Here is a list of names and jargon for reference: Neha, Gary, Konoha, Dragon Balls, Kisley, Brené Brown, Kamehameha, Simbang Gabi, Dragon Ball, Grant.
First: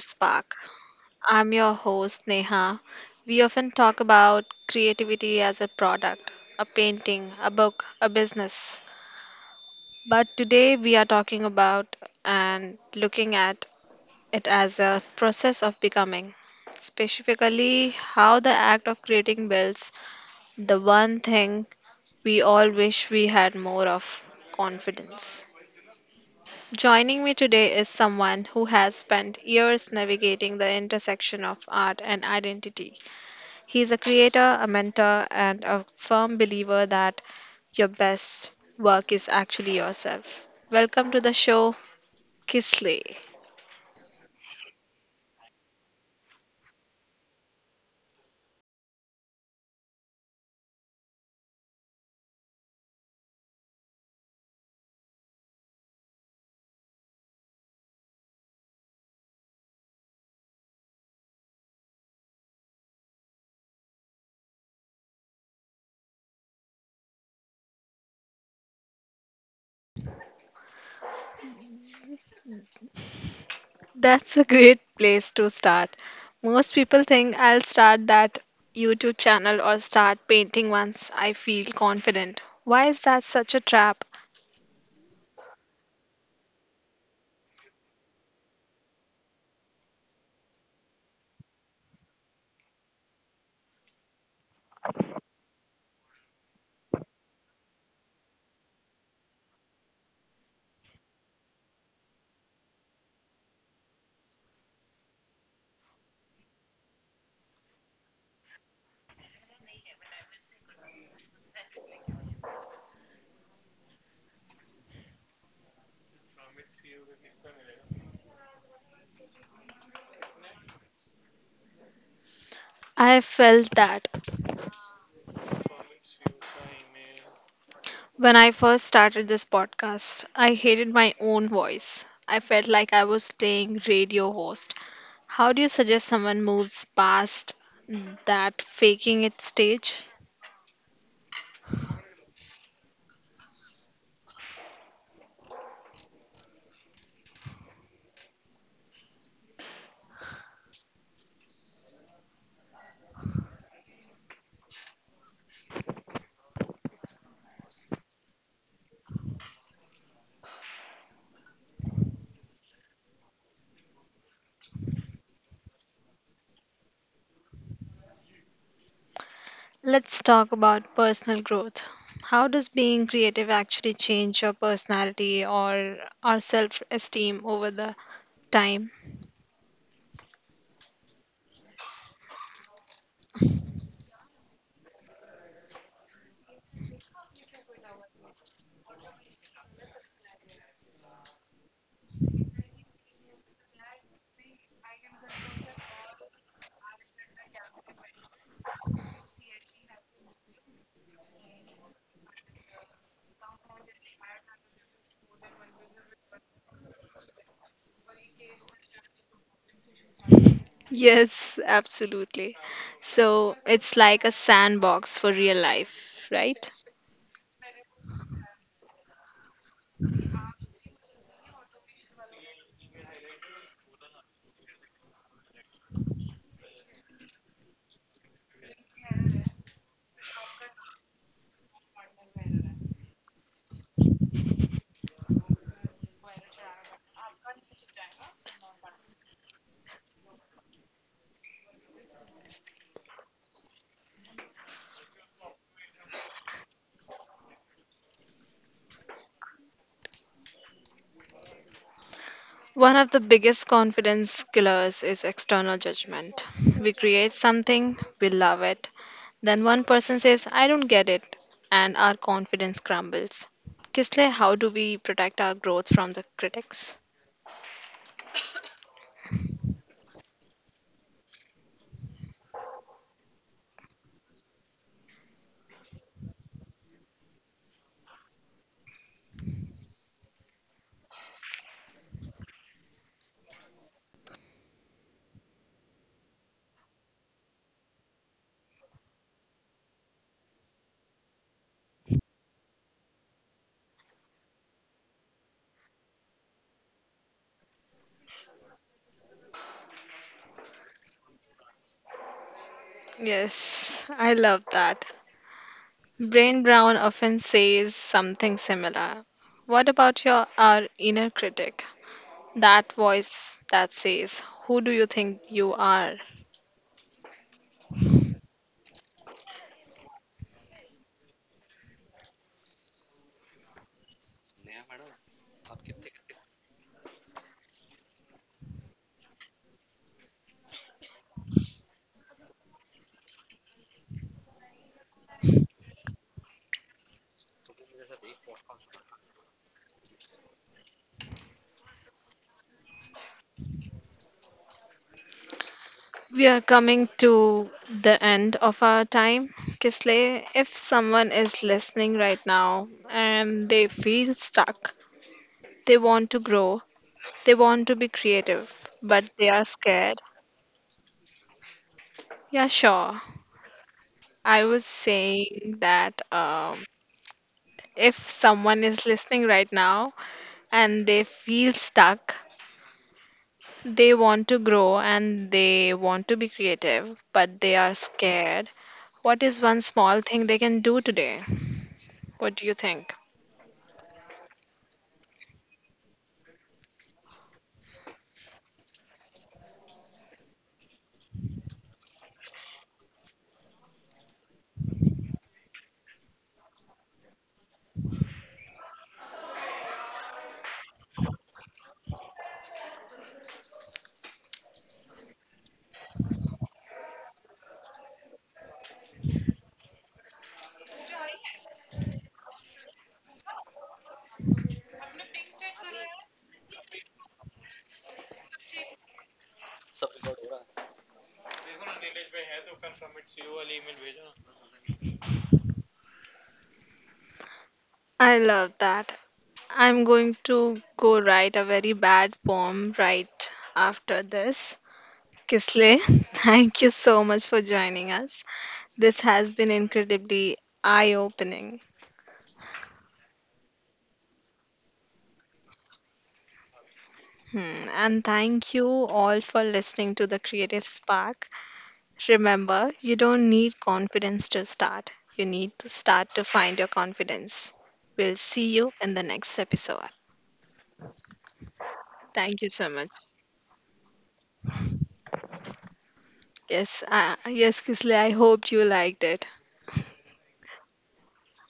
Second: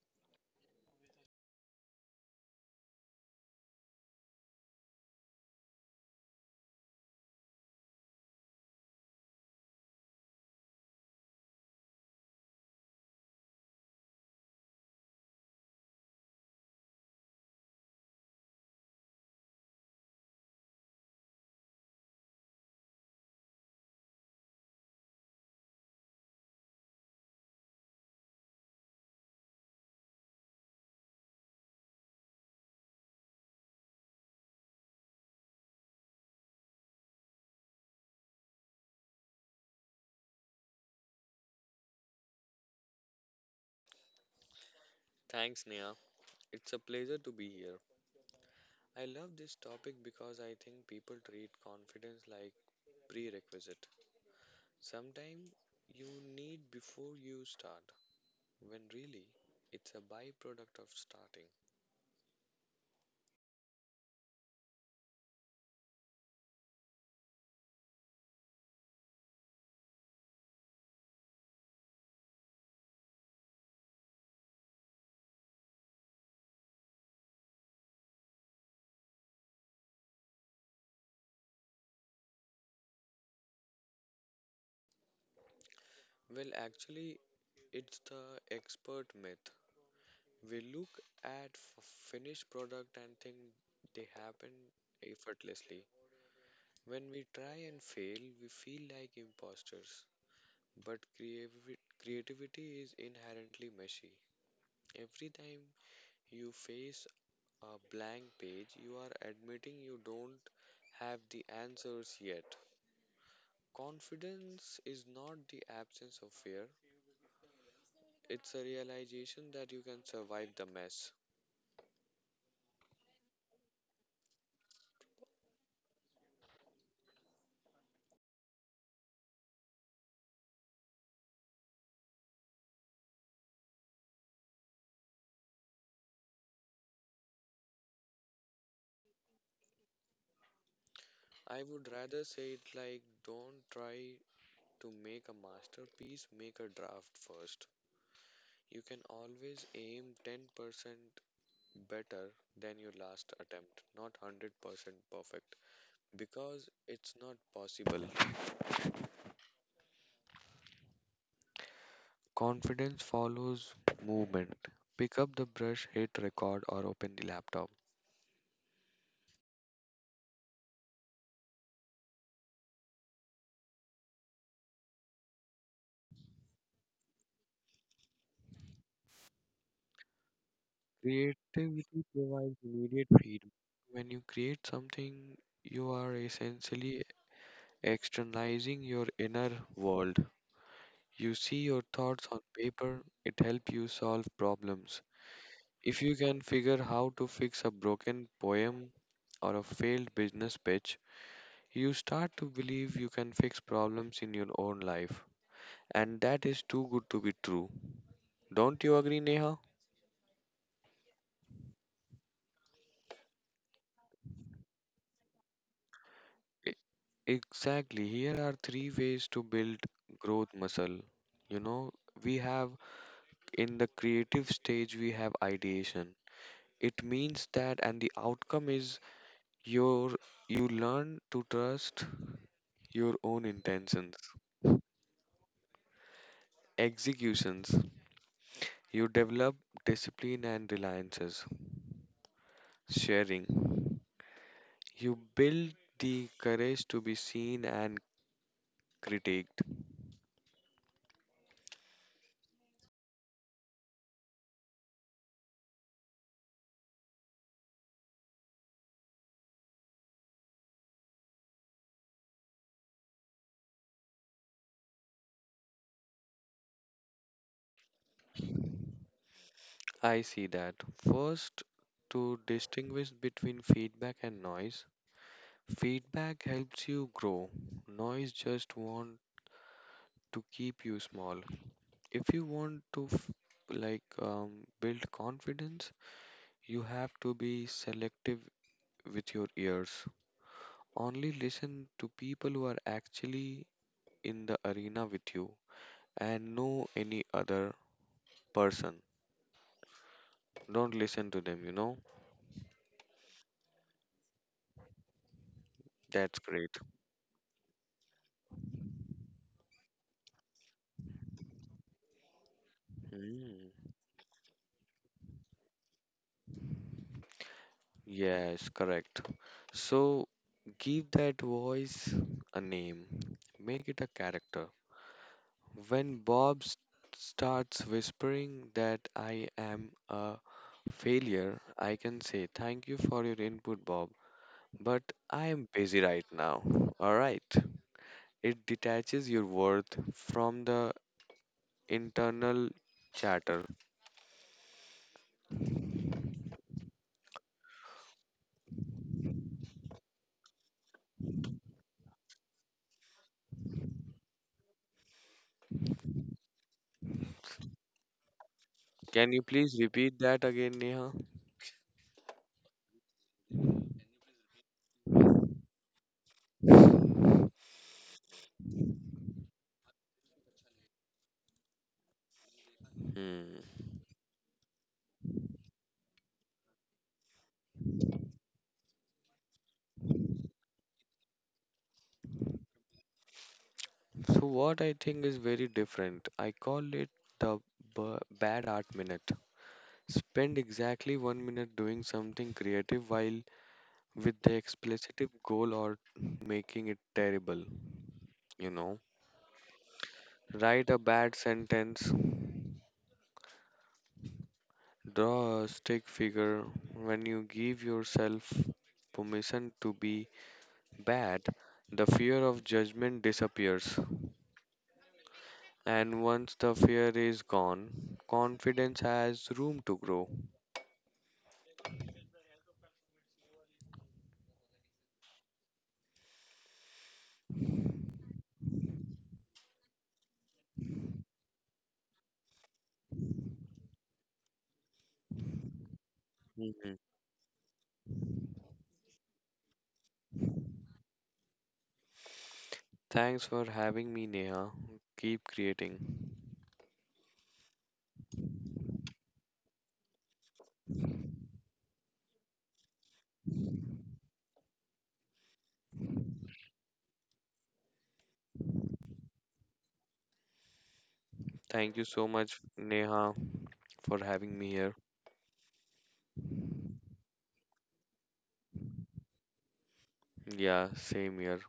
Spark. I'm your host, Neha. We often talk about creativity as a product, a painting, a book, a business. But today we are talking about and looking at it as a process of becoming, specifically, how the act of creating builds the one thing we all wish we had more of confidence. Joining me today is someone who has spent years navigating the intersection of art and identity. He's a creator, a mentor, and a firm believer that your best work is actually yourself. Welcome to the show, Kisley. Thanks, Nia. It's a pleasure to be here. I love this topic because I think people treat confidence like prerequisite. Sometimes you need before you start, when really it's a byproduct of starting. That's a great place to start. Most people think I'll start that YouTube channel or start painting once I feel confident. Why is that such a trap? Well, actually, it's the expert myth. We look at finished product and think they happen effortlessly. When we try and fail, we feel like imposters. But creativity is inherently messy. Every time you face a blank page, you are admitting you don't have the answers yet. Confidence is not the absence of fear, it's a realization that you can survive the mess. I felt that. When I first started this podcast, I hated my own voice. I felt like I was playing radio host. How do you suggest someone moves past that faking it stage? I would rather say it like don't try to make a masterpiece, make a draft first. You can always aim 10% better than your last attempt, not 100% perfect, because it's not possible. Confidence follows movement. Pick up the brush, hit record, or open the laptop. Let's talk about personal growth. How does being creative actually change your personality or our self esteem over the time? Creativity provides immediate feedback. When you create something, you are essentially externalizing your inner world. You see your thoughts on paper, it helps you solve problems. If you can figure how to fix a broken poem or a failed business pitch, you start to believe you can fix problems in your own life. And that is too good to be true. Don't you agree, Neha? Yes, absolutely. So it's like a sandbox for real life, right? E- Exactly. Here are three ways to build growth muscle. You know, we have in the creative stage, we have ideation. It means that, and the outcome is your you learn to trust your own intentions. Executions, you develop discipline and reliances. Sharing, you build the courage to be seen and critiqued. One of the biggest confidence killers is external judgment. We create something, we love it, then one person says, I don't get it, and our confidence crumbles. Kisle, how do we protect our growth from the critics? I see that. First, to distinguish between feedback and noise, feedback helps you grow. Noise just want to keep you small. If you want to build confidence, you have to be selective with your ears. Only listen to people who are actually in the arena with you and know any other person. Don't listen to them. Yes, I love that. That's Brain great. Brown often says something similar. What about your our inner critic? That voice Hmm. that says, who do you think you are? Yes, correct. So give that voice a name, make it a character. When starts whispering that I am a failure, I can say, "Thank you for your input, Bob, but I am busy right now." Alright. It detaches your worth from the internal chatter. We are coming to the end of our time, Kisley. If someone is listening right now and they feel stuck, they want to grow, they want to be creative, but Can you they are please scared. repeat that again, Neha? Yeah, sure. I was saying that if someone is listening right now and they feel stuck, Hmm. they want to grow and they want to be creative, but they are scared. What is one small thing they can do today? What do you think? So, what I think is very different, I call it the bad art minute. Spend exactly 1 minute doing something creative while with the explicit goal or making it terrible, you know. Write a bad sentence, draw a stick figure. When you give yourself permission to be bad, the fear of judgment disappears. And once the fear is gone, confidence has room to grow. I love that. I'm going to go write a very bad poem right after this. Kisle, thank you Mm-hmm. so much for joining us. This has been incredibly eye opening. Thanks for having me, Neha. Keep creating. Hmm. And thank you all for listening to the Creative Spark. Remember, you don't need confidence to start, you need to start to find your confidence. We'll see you in the next episode. Thank you so Thank much, you so much. Neha, for having me here. Yes, yes, Kisle, I hoped you liked it. Yeah, same here.